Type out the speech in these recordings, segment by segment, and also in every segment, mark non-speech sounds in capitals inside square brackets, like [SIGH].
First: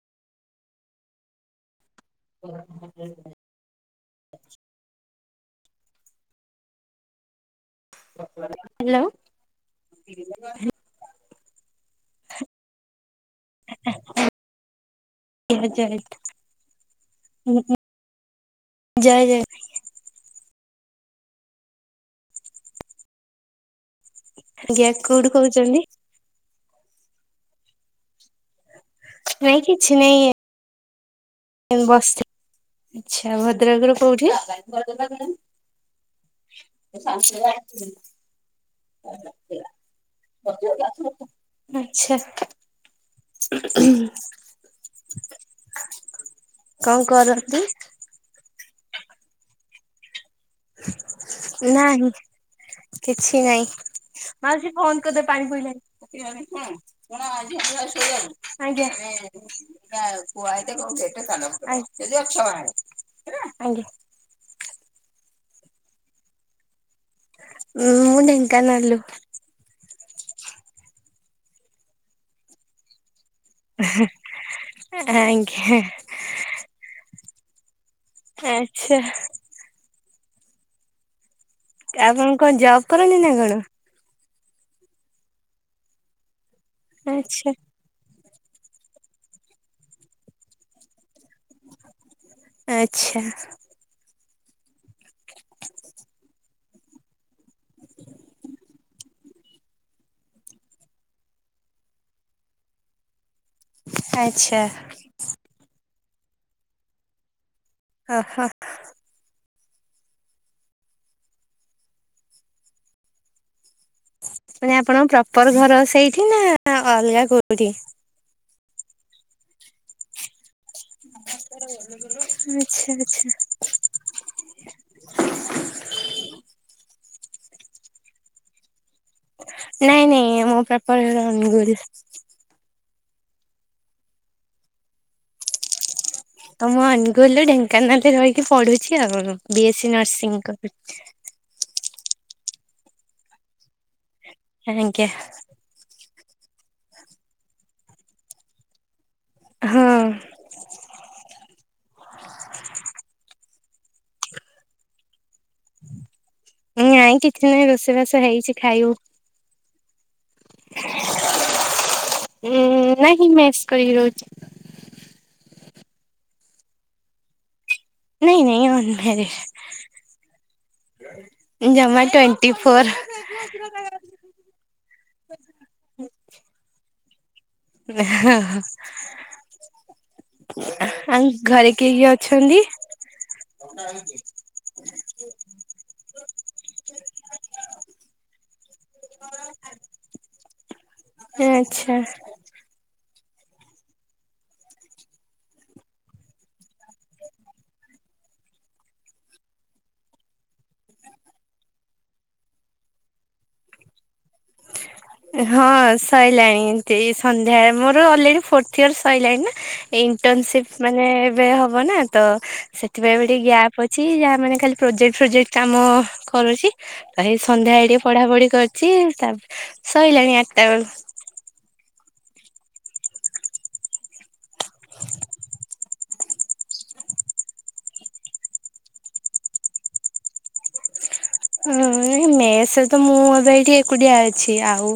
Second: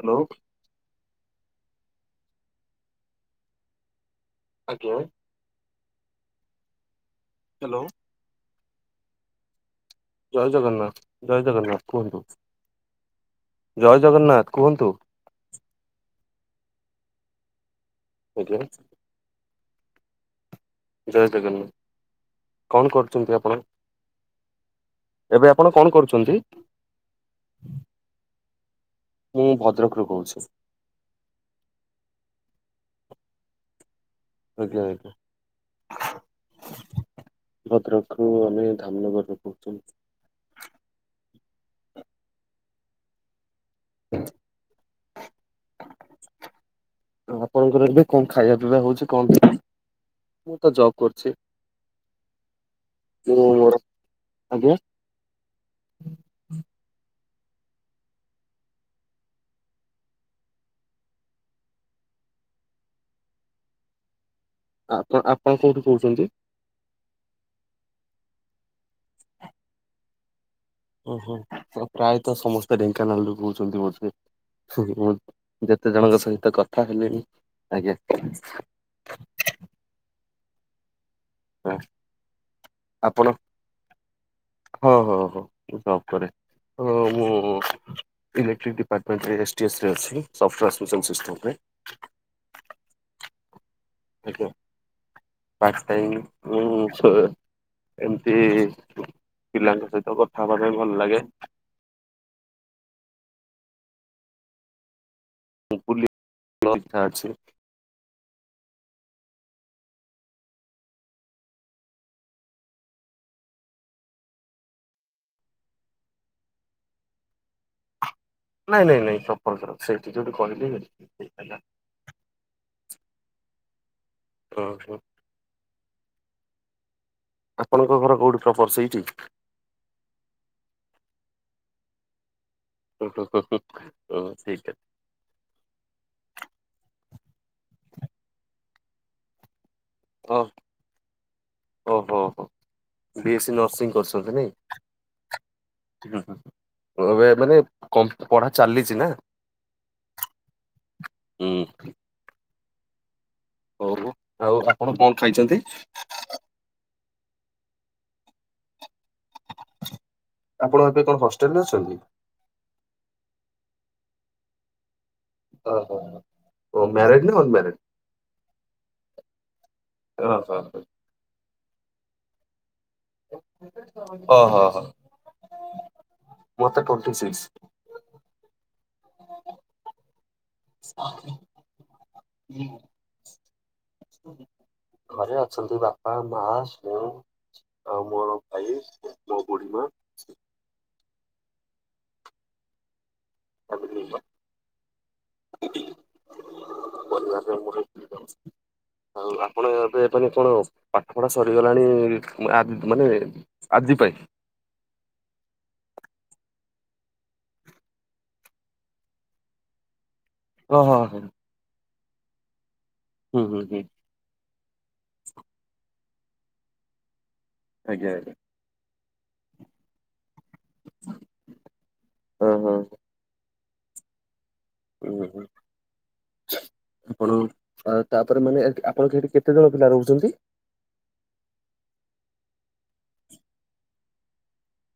Hello. ଓ ହ [INAUDIBLE] ଆଜ୍ଞା। ହାଲୋ। ହାଲୋ। ଜୟ ଜଗନ୍ନାଥ। ଜୟ ଜଗନ୍ନାଥ। କୁହନ୍ତୁ? ଜୟ ଜଗନ୍ନାଥ। କୁହନ୍ତୁ? ଆ ଯା [INAUDIBLE] ଓକେ। ଜୟ ଜୟ ଜୟ ଜଗନ୍ନାଥ। କଣ କରୁଛନ୍ତି ଆପଣ? ଆଜ୍ଞା କୋଉଠୁ ଏବେ ଆପଣ କହୁଛନ୍ତି? କଣ କରୁଛନ୍ତି? ମୁଁ ନାଇଁ ଭଦ୍ରକରୁ କହୁଛି। ମୁଁ ବସିଛି। ଆଚ୍ଛା ଭଦ୍ରକର କୋଉଠି? [INAUDIBLE] ଆଜ୍ଞା ଆଜ୍ଞା। ମୁଁ ଆମେ ଧାମନଗରରୁ କହୁଛନ୍ତି। ଆଚ୍ଛା [INAUDIBLE] କଣ କରନ୍ତି ଆପଣଙ୍କର ଏବେ କଣ ଖାଇବା ପିଇବା ହଉଛି କଣ [INAUDIBLE] ମୁଁ ତ ଜବ୍ କରୁଛି। ନାହିଁ କିଛି ମୁଁ ନାଇଁ। ମୋର ମାଉସି ଆଜ୍ଞା ଫୋନ କରିଦିଅ ପାଣି ପଇଲାଣି। କଣ ଆଜି [INAUDIBLE] ଶୋଇବାକୁ। ଆଜ୍ଞା [INAUDIBLE] ଏଇଟା ପୁଅ ଆଇଲେ କହିବ ଗେଟ୍ ଟା ତାଲା ପକାଇ ଦବ। ଯଦି ଅଛ ହିଆଡେ। ଆଜ୍ଞା ଆପଣ ଆପଣ କୋଉଠୁ କହୁଛନ୍ତି? ଉଁ ମୁଁ ଢେଙ୍କାନାଲରୁ। ଓ ହୋ ପ୍ରାୟତ ସମସ୍ତେ ଢେଙ୍କାନାଳରୁ କହୁ ଛନ୍ତି ବୋଧେ। ମୁଁ ଆଜ୍ଞା ଯେତେ ଜଣଙ୍କ ସହିତ କଥା ହେଲିଣିି ଆଜ୍ଞା ଆଛା ଆପଣ କଣ ଜବ୍ କରନ୍ତି ଆପଣ ନା କଣ ହଁ ହଁ ହ ମୁ ଉପରେ ମୁଁ ଆଚ୍ଛା ଇଲେକ୍ଟ୍ରିକ ଡିପାର୍ଟମେଣ୍ଟ ରେ ଏସ ଟି ଏସ ରେ ଅଛି। ସଫ୍ଟୱେସ ମିଶନ ସିଷ୍ଟମରେ। ଆଛା ଆଜ୍ଞା [UNINTELLIGIBLE] ଉ ଛ- - ଏମତି ପିଲାଙ୍କ ସହିତ କଥା ହବା ପାଇଁ ଭଲ ଲାଗେ। ଆଚ୍ଛା। ମୁଁ [INAUDIBLE] ଅଛି। ହା ହା ନା ଆପଣଙ୍କ ପ୍ରପର ଘର ସେଇଠି ନା ଅଲଗା କୋଉଠି? ନାଇଁ ନାଇଁ ପ୍ର ଆପଣଙ୍କ ର ସେଇଠି ଯଦି କହିଲି [INAUDIBLE] ହେଲା। ଆଚ୍ଛା ଆଚ୍ଛା ଓ ହୋ ଆପଣଙ୍କ ଘର କୋଉଠି ପ୍ରପର ସେଇଠି? ନାଇଁ ନାଇଁ ମୋ ପ୍ରପର ଘର ଅନୁଗୁଳ। ଉହୁଁ ଉହୁଁ ଉହୁଁ ଉ ତିଟା। ତ ମୁଁ ଅନୁଗୁଲ, ଢେଙ୍କାନାଳରେ ରହିକି ପଢୁଛି ଆଉ ବି ଏସ୍ ସି ଓ ନର୍ସିଂ କରଛି। ଓହୋ ବି ଏସ ସି ନର୍ସିଂ କରୁଛନ୍ତି ନାଇଁ ଆଜ୍ଞା ହୁଁ ହୁଁ ମୋର କହିବା ମାନେ କ ପଢା ଚାଲିଛି ନା। ହଁ ହୁଁ ହଉ ଆଉ ଆପଣ କଣ ଖାଇଛନ୍ତି? ନାଇଁ କିଛି ନାହିଁ ରୋଷେଇବାସ ହେଇଛି ଖାଇବୁ। ଆପଣ ଏବେ କଣ ହଷ୍ଟେଲ ରେ ଅଛନ୍ତି? ଉଁ ନାଇଁ ମେସ୍ କରିକି ରହୁଛି। ଓହୋ ହୋ ଓ ମ୍ୟାରେଡ୍ ନା ଅନମ୍ୟାରେଡ? ନାଇଁ ନାଁଇ ଅନମ୍ୟାରେଡ। ଜମା ଟୋଣ୍ଟି ଫୋର୍। ଓ ହୋ ହୋ। ମୋତେ ଟୋଣ୍ଟି ସିକ୍ସ। ଓଃ ଆଉ ଘରେ କିଏ କିଏ ଅଛନ୍ତି? ଘରେ ଅଛନ୍ତି ବାପା, ମା, ସ୍ନେଉ। ଆଉ ମୋର ଭାଇ ମୋ ବୁଢ଼ୀମା। [INAUDIBLE] ଆଚ୍ଛା। [UNINTELLIGIBLE] ଆଉ ଆପଣ ଏବେ ମାନେ କଣ ପାଠ ପଢା ସରିଗଲାଣି। ମାନେ ଆଜି ପାଇଁ? ହଁ ସରିଲାଣି ଏମିତି ସନ୍ଧ୍ୟା ମୋର ଅଲରେଡି ଫୋର୍ଥ ଇୟର ସରିଲାଣି ନା। ଇଣ୍ଟର୍ନସିପ୍ ଓ ହୋ ମାନେ ହୋ ଏବେ ହବ ନା ତ ସେଥିପାଇଁ ଟିକେ ହୁଁ ହୁଁ ଗ୍ୟାପ୍ ହୁଁ ଅଛି ଯାହା ମାନେ ଖାଲି ପ୍ରୋଜେକ୍ଟ ଫୋଜେକ୍ଟ କାମ କରୁଛି। ଏଇ ସନ୍ଧ୍ୟା ଆଇ ଟିକେ ଆଜ୍ଞା ପଢା ଆଜ୍ଞା ପଢି କରୁଛି ତା ସରିଲାଣି ଆଠଟା ବେଳୁ। ହୁଁ ହୁଁ। ଉଁ ହୁଁ। ଆପଣ ତାପରେ ମାନେ ଆପଣଙ୍କ ସେଠି କେତେ ଜଣ ପିଲା ରହୁଛନ୍ତି? ହଁ ମେସ ତ ମୁଁ ଏବେ ଏଇଠି ଏକୁଟିଆ ଅଛି। ଆଉ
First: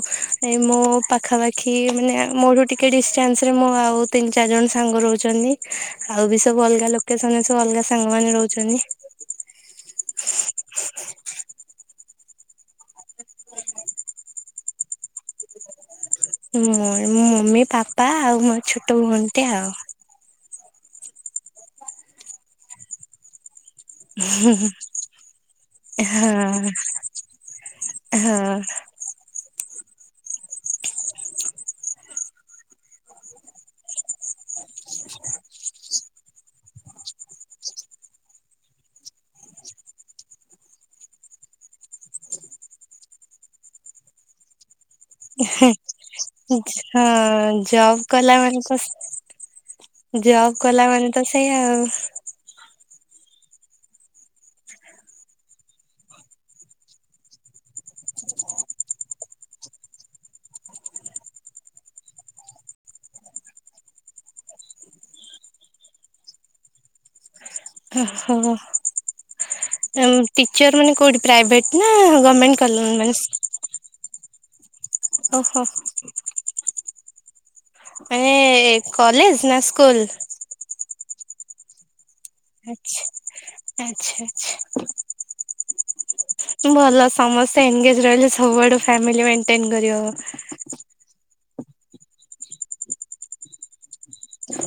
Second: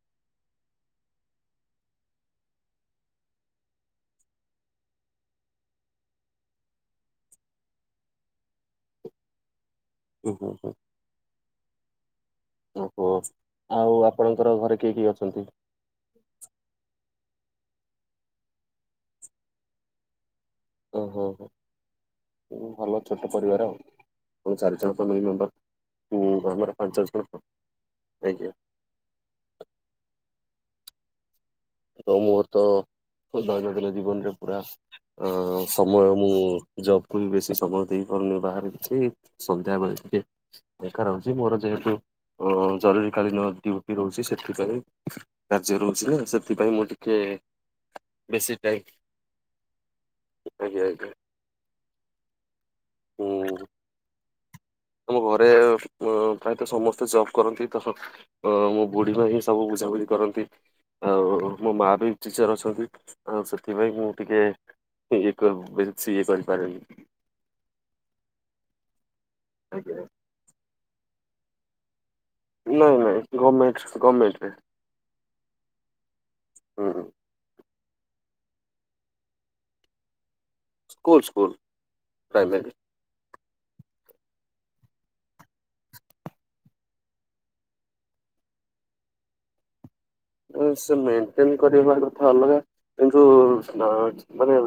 ଏଇ ମୋ ପାଖାପାଖି ଖି ମାନେ ମୋଠୁ ଟିକେ ଡିଷ୍ଟାନ୍ସରେ ମୁଁ ଆଉ ତିନି ଚାରି ଜଣ ସାଙ୍ଗ ରହୁଛନ୍ତି। ଆଉ ବି ସବୁ ଅଲଗା ଲୋକେସନ ସବୁ ଅଲଗା ସାଙ୍ଗ ମାନ ରହୁଛନ୍ତି। ହୁଁ ହୁଁ। ଓହୋ ଆଉ ଆପଣଙ୍କର ଘରେ କିଏ କିଏ ଅଛନ୍ତି? ମଁ ମୋ ମମି ପାପା ଆଉ ମୋ ଛୋଟ ଭଉଣୀ ଟିଏ ଆଉ। ଓହୋ ହୋ ଭଲ ଛୋଟ ପରିବାର ଆଉ। ତମର ଚାରି ଚାରି ଟା ଫାମିଲି ମେମ୍ବରୁ ହଁ। ଆମର ପାଞ୍ଚ ଜଣ ଆଜ୍ଞା। ହଁ ତ ମୁତ ଦୈନଦିନ ଜୀବନରେ ପୁରା ଆ ସମୟ ମୁଁ ଜବକୁୁ ବି ବେଶୀ ସମୟ ଦେଇପାରୁନି ବାହାରେ କିଛି ସନ୍ଧ୍ୟା ବେଳେ କିଏ ଦେଖା ରହୁଛି ମୋର ଯେହେତୁ ଜରୁରୀ କଳୀନ ଡ୍ୟୁଟି ରହୁଛି ସେଥିପାଇଁ। କାର୍ଯ୍ୟ ରହୁଛି ଯେ ସେ ହଁ ଜବ୍ କଲା ମାନେ ତ ଟାଇମ୍ ଜବ୍ ଆଜ୍ଞା କଲା ଆଜ୍ଞା ମାନେ ତ ସେଇଆ ଆଉ। ହୁଁ। ଆମ ଘରେ ପ୍ରାୟତଃ ସମସ୍ତେ ଜବ୍ କରନ୍ତି ତ। ଅ ମୋ ବୁଢୀ ମାଆ ହିଁ ସବୁ ବୁଝାବୁଝି କରନ୍ତି। ଆଉ ମୋ ମା ବି ଟିଚର୍ ଅଛନ୍ତି। ଆଉ ସେଥିପାଇଁ ମୁଁ ଟିକେ [UNINTELLIGIBLE] କିଛି ଇଏକରିପାରେନି ଓହୋ ଆଜ୍ଞା। ଟିଚର ମାନେ କୋଉଠି ପ୍ରାଇଭେଟ ନା ଗମେଣ୍ଟ? ନା ନା ଗମେଣ୍ଟ ଗମେଣ୍ଟ ରେ। ଓହୋ। ହୁଁ ହୁଁ! ମାନେ କଲେଜ ନା ସ୍କୁଲ। School school primary. ଆଚ୍ଛା ଆଚ୍ଛା। ଭଲ ସମସ୍ତେ ଏନଗେଜ ରହିଲେ ସବୁଆଡୁ ଫ୍ୟାମିଲି ମେଣ୍ଟେନ୍‌ ସେ ମେଣ୍ଟେନ କରିବା କଥା ଅଲଗା। କିନ୍ତୁ ମାନେ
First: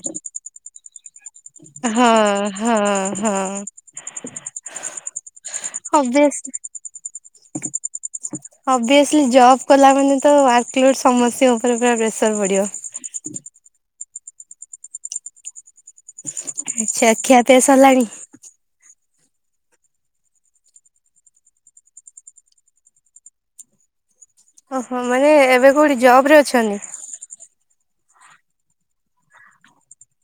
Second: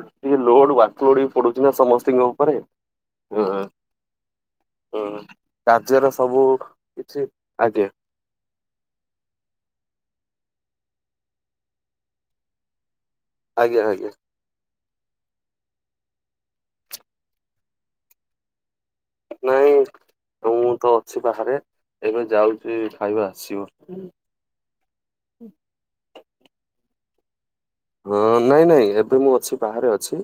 ଲୋଡ ବା ପୋଡି ପଡୁଥିଲା ହଁ ସମସ୍ତିଙ୍କ ଉପରେ ହଁ ହଁ ହୁଁ। ହଁ କାର୍ଯ୍ୟର ସବୁ କିଛି ଆଜ୍ଞା। ଅଭିଏସଲି ଜବ୍ କଲା ମାନେ ତ ୱାର୍କ ଲୋଡ ସମସ୍ୟାଙ୍କ ଉପରେ ପୁର ପ୍ରେସର ପଡିବ। ଆଜ୍ଞା ଆଜ୍ଞା। ଆଛା ଆଖିପିଆ ସରିଲାଣି? ନାଇଁ ମୁଁ ତ ଅଛି ବାହାରେ ଏବେ ଯାଉଛି ଖାଇବା ଆସିବ। ଓହୋ ମାନେ ଏବେ କୋଉଠି ଜବ ରେ ଅଛନ୍ତି? ହଁ ନାଇଁ ନାଇଁ ଏବେ ମୁଁ ଅଛି ବାହାରେ ଅଛି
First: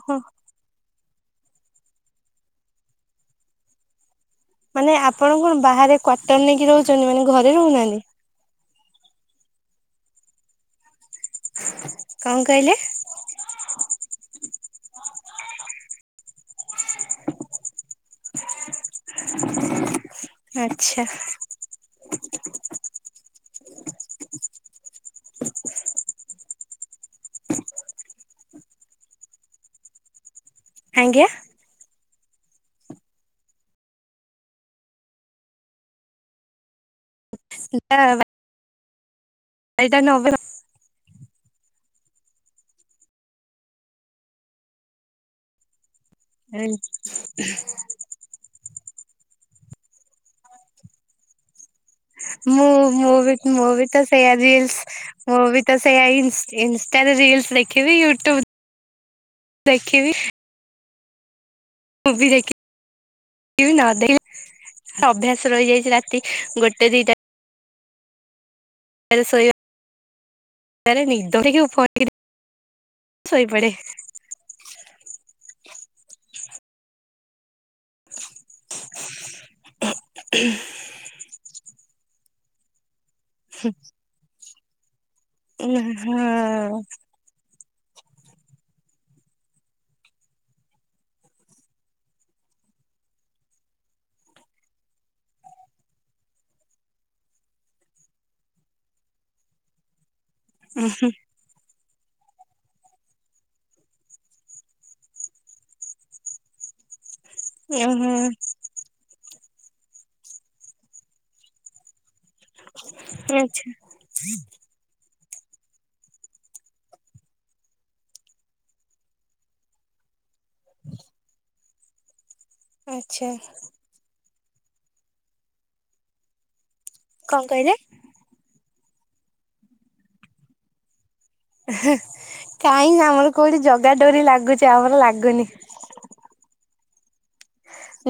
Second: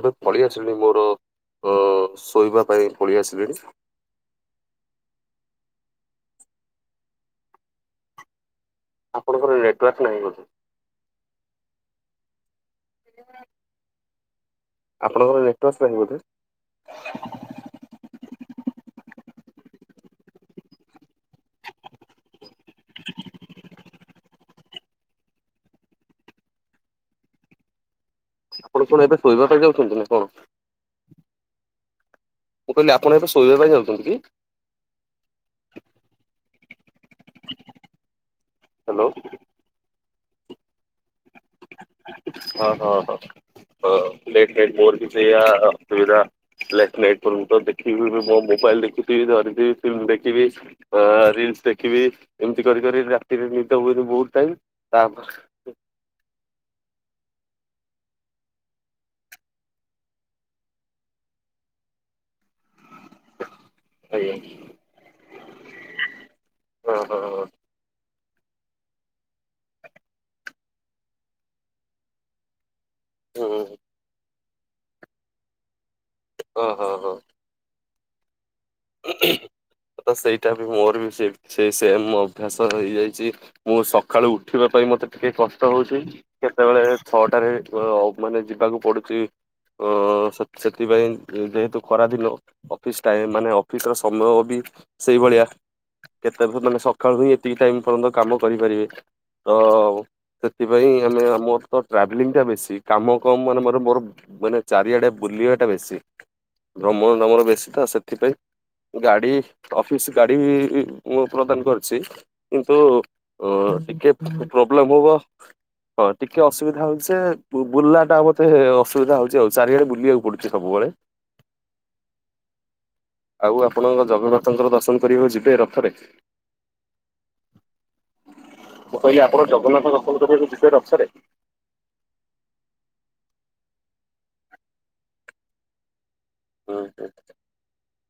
ଏବେ ପଳେଇଆ। ଆ ମୋର ଅ ଶୋଇବା ପାଇଁ ପଳେଇ ଆସିଲିଣି। ମାନେ ଆପଣ କଣ ବାହାରେ କ୍ଵାର୍ଟର ନେଇକି ରହୁଛନ୍ତି ମାନେ ଘରେ ରହୁନାହାନ୍ତି। ଆପଣଙ୍କର ନେଟୱାର୍କ ନାହିଁ ବୋଧେ। କଣ କହିଲେ? [UNINTELLIGIBLE] ଆପଣଙ୍କର ନେଟୱାର୍କ୍ସ ପାଉହି ବୋଧେ। ଆଛା। [UNINTELLIGIBLE] ଆପଣ କଣ ଏବେ ଶୋଇବା ପାଇଁ ଯାଉଛନ୍ତି ନା କଣ? ଆଜ୍ଞା। ମୁଁ କହିଲି ଆପଣ ଏବେ ଶୋଇବା ପାଇଁ ଯାଉଛନ୍ତି କି? [INAUDIBLE] [UNINTELLIGIBLE] [INAUDIBLE] ହ୍ୟାଲୋ। ସେଇଟା ନ ହେବ। ହଁ ହଁ ହ ପ୍ଲେଟ ମୋର ବି ସେୟା ଅସୁବିଧା। ଲେଟ ନାଇଟ ପର୍ଯ୍ୟନ୍ତ ଦେଖିବି ମୋ ମୋବାଇଲ ଦେଖି ଧରି ଫିଲ୍ମ ଦେଖିବି ରିଲସ ଦେଖି ଦେଖିବି ଏମିତି ମୁଁ କରି କରି ମୁଁ ବି ରାତିରେ ମୁଁ ନିଦ ବି ତ ହୁଏନି ସେଇଆ ବହୁତ ଟାଇମ ରିଲସ ତାପରେ ମୁଁ ବି ତ ସେଇଆ ଇନଷ୍ଟାରେ ରିଲ୍ସ ଦେଖିବି ୟୁଟ୍ୟୁବ ଦେଖିବି ମୁଭି ଦେଖିବି ନ ଆଜ୍ଞା ସେଇ ଅଭ୍ୟାସ ରହିଯାଇଛି ରାତି ଗୋଟେ ହଁ ଦିଟା ହଁ ହଁ [INAUDIBLE] [INAUDIBLE] ହୁଁ ଶୋଇପଡେ। ଓହୋ। ତ ସେଇଟା ବି ମୋର ବି ସେ ସେ ସେମ୍ ଅଭ୍ୟାସ ରହିଯାଇଛି। ମୁଁ ସକାଳୁ ଉଠିବା ପାଇଁ ମତେ ଟିକେ କଷ୍ଟ ଉଁ ହଉଛି ହଁ କେତେବେଳେ ଛଅଟାରେ ମାନେ ଯିବାକୁ ପଡୁଛି। ଅ ସେଥିପାଇଁ ଯେହେତୁ ଖରାଦିନେ ଅଫିସ ଟାଇମ ମାନେ ଭିତର ସମ୍ଭବ ବି ସେଇଭଳିଆ। କେତେ ମାନେ ସକାଳୁ ହିଁ ଏତିକି ଟାଇମ ପର୍ଯ୍ୟନ୍ତ କାମ କରିପାରିବେ ତ ସେଥିପାଇଁ ଆମେ ଆମ ତ ଟ୍ରାଭେଲିଂଟା ବେଶୀ କାମ କମ ମାନେ ମୋର ମୋର ମାନେ ଚାରିଆଡେ ବୁଲିବାଟା ବେଶୀ। ଭ୍ରମଣ ରମର ବେଶୀ ତ ଉଁ ହୁଁ ସେଥିପାଇଁ। ଗାଡି ଅଫିସ ଗାଡି ମୁଁ ପ୍ରଦାନ କରିଛି। କିନ୍ତୁ ଅ ଆଚ୍ଛା ଟିକେ ପ୍ରୋବ୍ଲେମ ହବ। ହଁ ଟିକେ ଅସୁବିଧା ହଉଛି ସେ ବୁଲାଟା ମତେ ଅସୁବିଧା ହଉଛି ଆଉ ଚାରିଆଡେ ବୁଲିବାକୁ ପଡୁଛି ବୁ ସବୁବେଳେ। ଆଚ୍ଛା। ଆଉ ଆପଣଙ୍କ ଜଗନ୍ନାଥଙ୍କର ଦର୍ଶନ କରିବାକୁ ଯିବେ ରଥରେ। କଣ କହିଲେ? ମୁଁ କହିଲି ଆପଣ ଜଗନ୍ନାଥ ଦର୍ଶନ କରି ଯିବେ ରଥରେ। କାଇଁ ଆମର କୋଉଠି ଜଗା ଡୋରି ଲାଗୁଛି ଆମର ଲାଗୁନି? ହୁଁ ହୁଁ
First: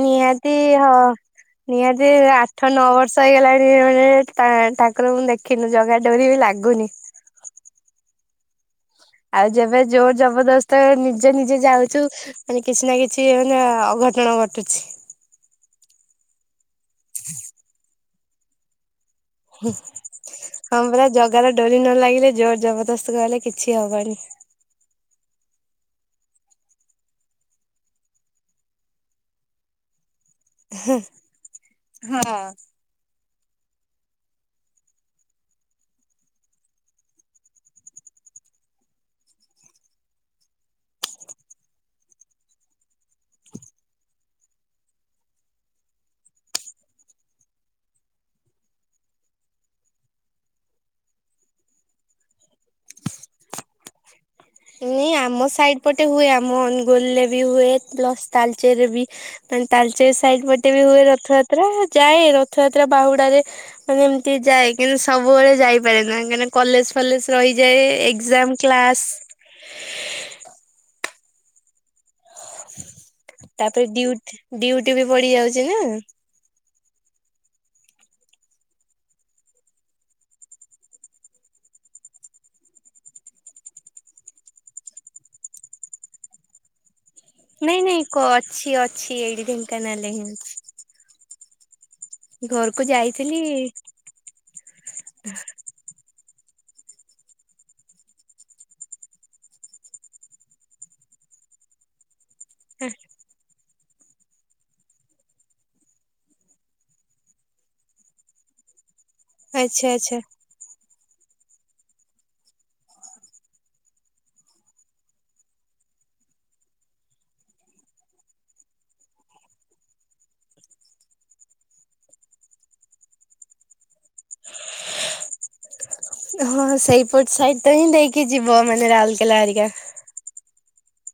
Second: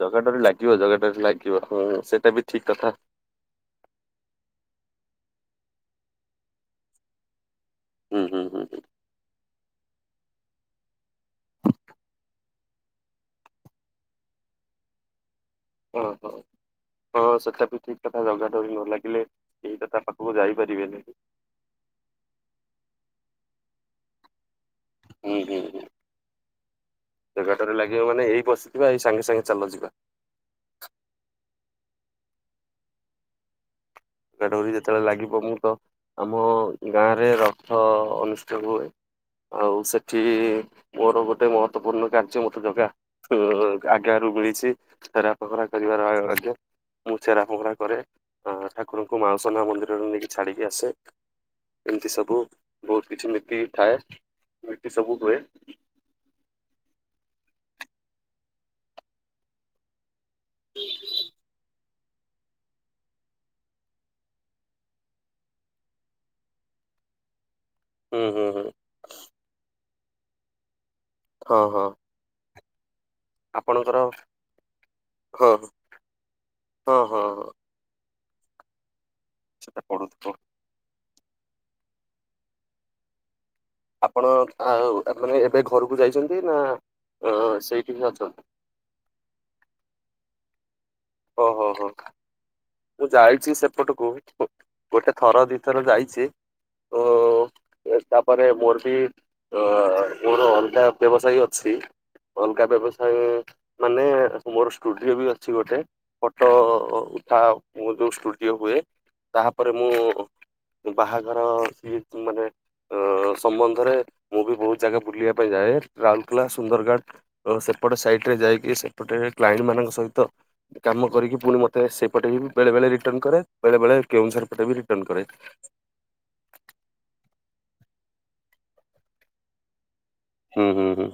ଜଗା ଡୋରି ନିହାତି ଲାଗିବ ଜଗା ହଁ। ଡୋରି ଲାଗିବ ହୁଁ ନିହାତି ସେଇଟା ବି ଆଠ ଠିକ୍ ନଅ କଥା। ବର୍ଷ ହେଇଗଲାଣି ମାନେ ଠାକୁରଙ୍କୁ ଦେଖିନୁ ଜଗା ଡୋରି ବି ଲାଗୁନି। ହୁଁ ହୁଁ ହୁଁ। ଆଉ ଯେବେ ଜୋର ଜବରଦସ୍ତ ନିଜେ ନିଜେ ଯାଉଛୁ ମାନେ କିଛି ନା କିଛି ମାନେ ଅଘଟଣ ଘଟୁଛି। ଓହୋ ହଁ ସେଟାବି ଠିକ କଥା ଜଗା ଡୋରି ନ ଲାଗିଲେ ଏଇଟା ତା ପାଖକୁ ହଁ ଯାଇପାରିବେନି? ପରା ଜଗାର ଡୋରି ନ ଲାଗିଲେ ଜୋର ଜବରଦସ୍ତ କଲେ କିଛି ହବନି। ହୁଁ ହୁଁ ହୁଁ ଜଗା ଡୋରି ଲାଗିବ ମାନେ, ଏଇ ବସିଥିବା ଏଇ ସାଙ୍ଗେ ସାଙ୍ଗେ ଚାଲ ଯିବା ହେଁ ହଁ। ଜଗା ଡୋରି ଯେତେବେଳେ ଲାଗିବ ମୁଁ ତ ଆମ ଗାଁରେ ରଥ ଅନୁଷ୍ଠିତ ହୁଏ। ଆଉ ସେଠି ମୋର ଗୋଟେ ମହତ୍ଵପୂର୍ଣ୍ଣ କାର୍ଯ୍ୟ ମତେ ଜଗା ଆଜ୍ଞା ରୁ ମିଳିଛି ଛେରା ଫହିଁରା କରିବାର ଆଜ୍ଞା। ମୁଁ ଚେରା ପହଁରା କରେ, ଏଁ ଠାକୁରଙ୍କୁ ମାଉସ ମା ମନ୍ଦିରରେ ନେଇକି ଛାଡିକି ଆସେ। ଏମିତି ସବୁ ବହୁତ କିଛି ନିତି ଥାଏ। ନୀତି ନାଇଁ ସବୁ ହୁଏ ଆମ ସାଇଡ ପଟେ ହୁଏ, ଆମ ଅନୁଗୁଲରେ ବି ହୁଏ, ପ୍ଲସ ତାଳଚେର ରେ ବି ତାଲଚେର ସାଇଡ ପଟେ ବି ହୁଏ ରଥଯାତ୍ରା ଯାଏ ରଥଯାତ୍ରା ବାହୁଡାରେ ମାନେ ଏମିତି ଯାଏ କିନ୍ତୁ ସବୁବେଳେ ଯାଇପାରେ ନା କାଁକିନା କଲେଜ ଫଲେଜ ରହିଯାଏ। ହୁଁ ହୁଁ ଏକ୍ଜାମ ହୁଁ କ୍ଲାସ। ହଁ ହଁ। ତାପରେ ଆପଣଙ୍କର ଡିଉ ଡିୟୁଟି ବି ପଡି ହଁ ଯାଉଛି ନା। ହଁ ହଁ ହଁ। ସେଟା ପଡୁଥିବ। ଆପଣ ଆ ମାନେ ଏବେ ଘରକୁ ଯାଇଛନ୍ତି ନା ଅ ନାଇଁ ସେଇଠି ହିଁ ନାଇଁ କ ଅଛନ୍ତି ଅଛି ଅଛି ଏଇଠି ଢେଙ୍କାନାଳ ରେ ହିଁ ଅଛି। ଓ ହୋ ହୋ। ଘର ମୁଁ ଯାଇଛି ସେପଟକୁ ଗୋଟେ ଥର ଦିଥର ଯାଇଛି ତ ତାପରେ ମୋରବି ଅ ମୋର ଅଲଗା ବ୍ୟବସାୟ ଅଛି। ଅଲଗା ବ୍ୟବସାୟ ମାନେ ମୋର ଷ୍ଟୁଡିଓ ବି ଅଛି ଗୋଟେ ଫଟୋ ଉଠା ମୁଁ ଯୋଉ ଷ୍ଟୁଡିଓ ହୁଏ ତାପରେ ଆଚ୍ଛା ମୁଁ ଆଚ୍ଛା ବାହାଘର ସିଏ ମାନେ ସମ୍ବନ୍ଧରେ ମୁଁ ବି ବହୁତ ଜାଗା ବୁଲିବା ପାଇଁ ଯାଏ, ରାଉରକେଲା, ସୁନ୍ଦରଗଡ଼ ଓ ସେପଟେ ସାଇଟରେ ଯାଇକି ସେପଟେ କ୍ଲାଇଣ୍ଡ ମାନଙ୍କ ସହିତ କାମ କରିକି ପୁଣି ମତେ ସେଇପଟେ ହିଁ ବେଳେ ବଳେ ରିଟର୍ଣ କରେ, ବେଳେ ବେଳେ କେଉଁଝର ପଟେ ବି ରିଟର୍ଣ କରେ। ହଁ ସେଇପଟ ସାଇଟ ତ ହିଁ ଦେଇକି ଯିବ ମାନେ ରାଉରକେଲା ଆରିକା। ହୁଁ ହୁଁ ହୁଁ।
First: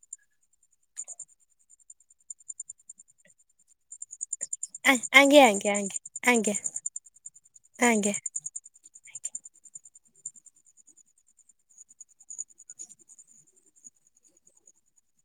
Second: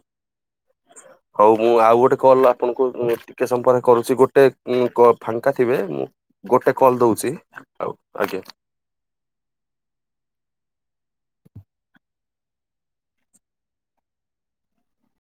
ହଉ ମୁଁ ଆଉ ଗୋଟେ କଲ୍ ଆପଣଙ୍କୁ ଟିକେ ସମ ପରେ କରୁଛି ଗୋଟେ ଉଁ ଆଜ୍ଞା ଫାଙ୍କା ଆଜ୍ଞା ଥିବେ ଆଜ୍ଞା ମୁଁ ଆଜ୍ଞା ଗୋଟେ କଲ୍ ଦଉଛି ଆଉ ଆଜ୍ଞା।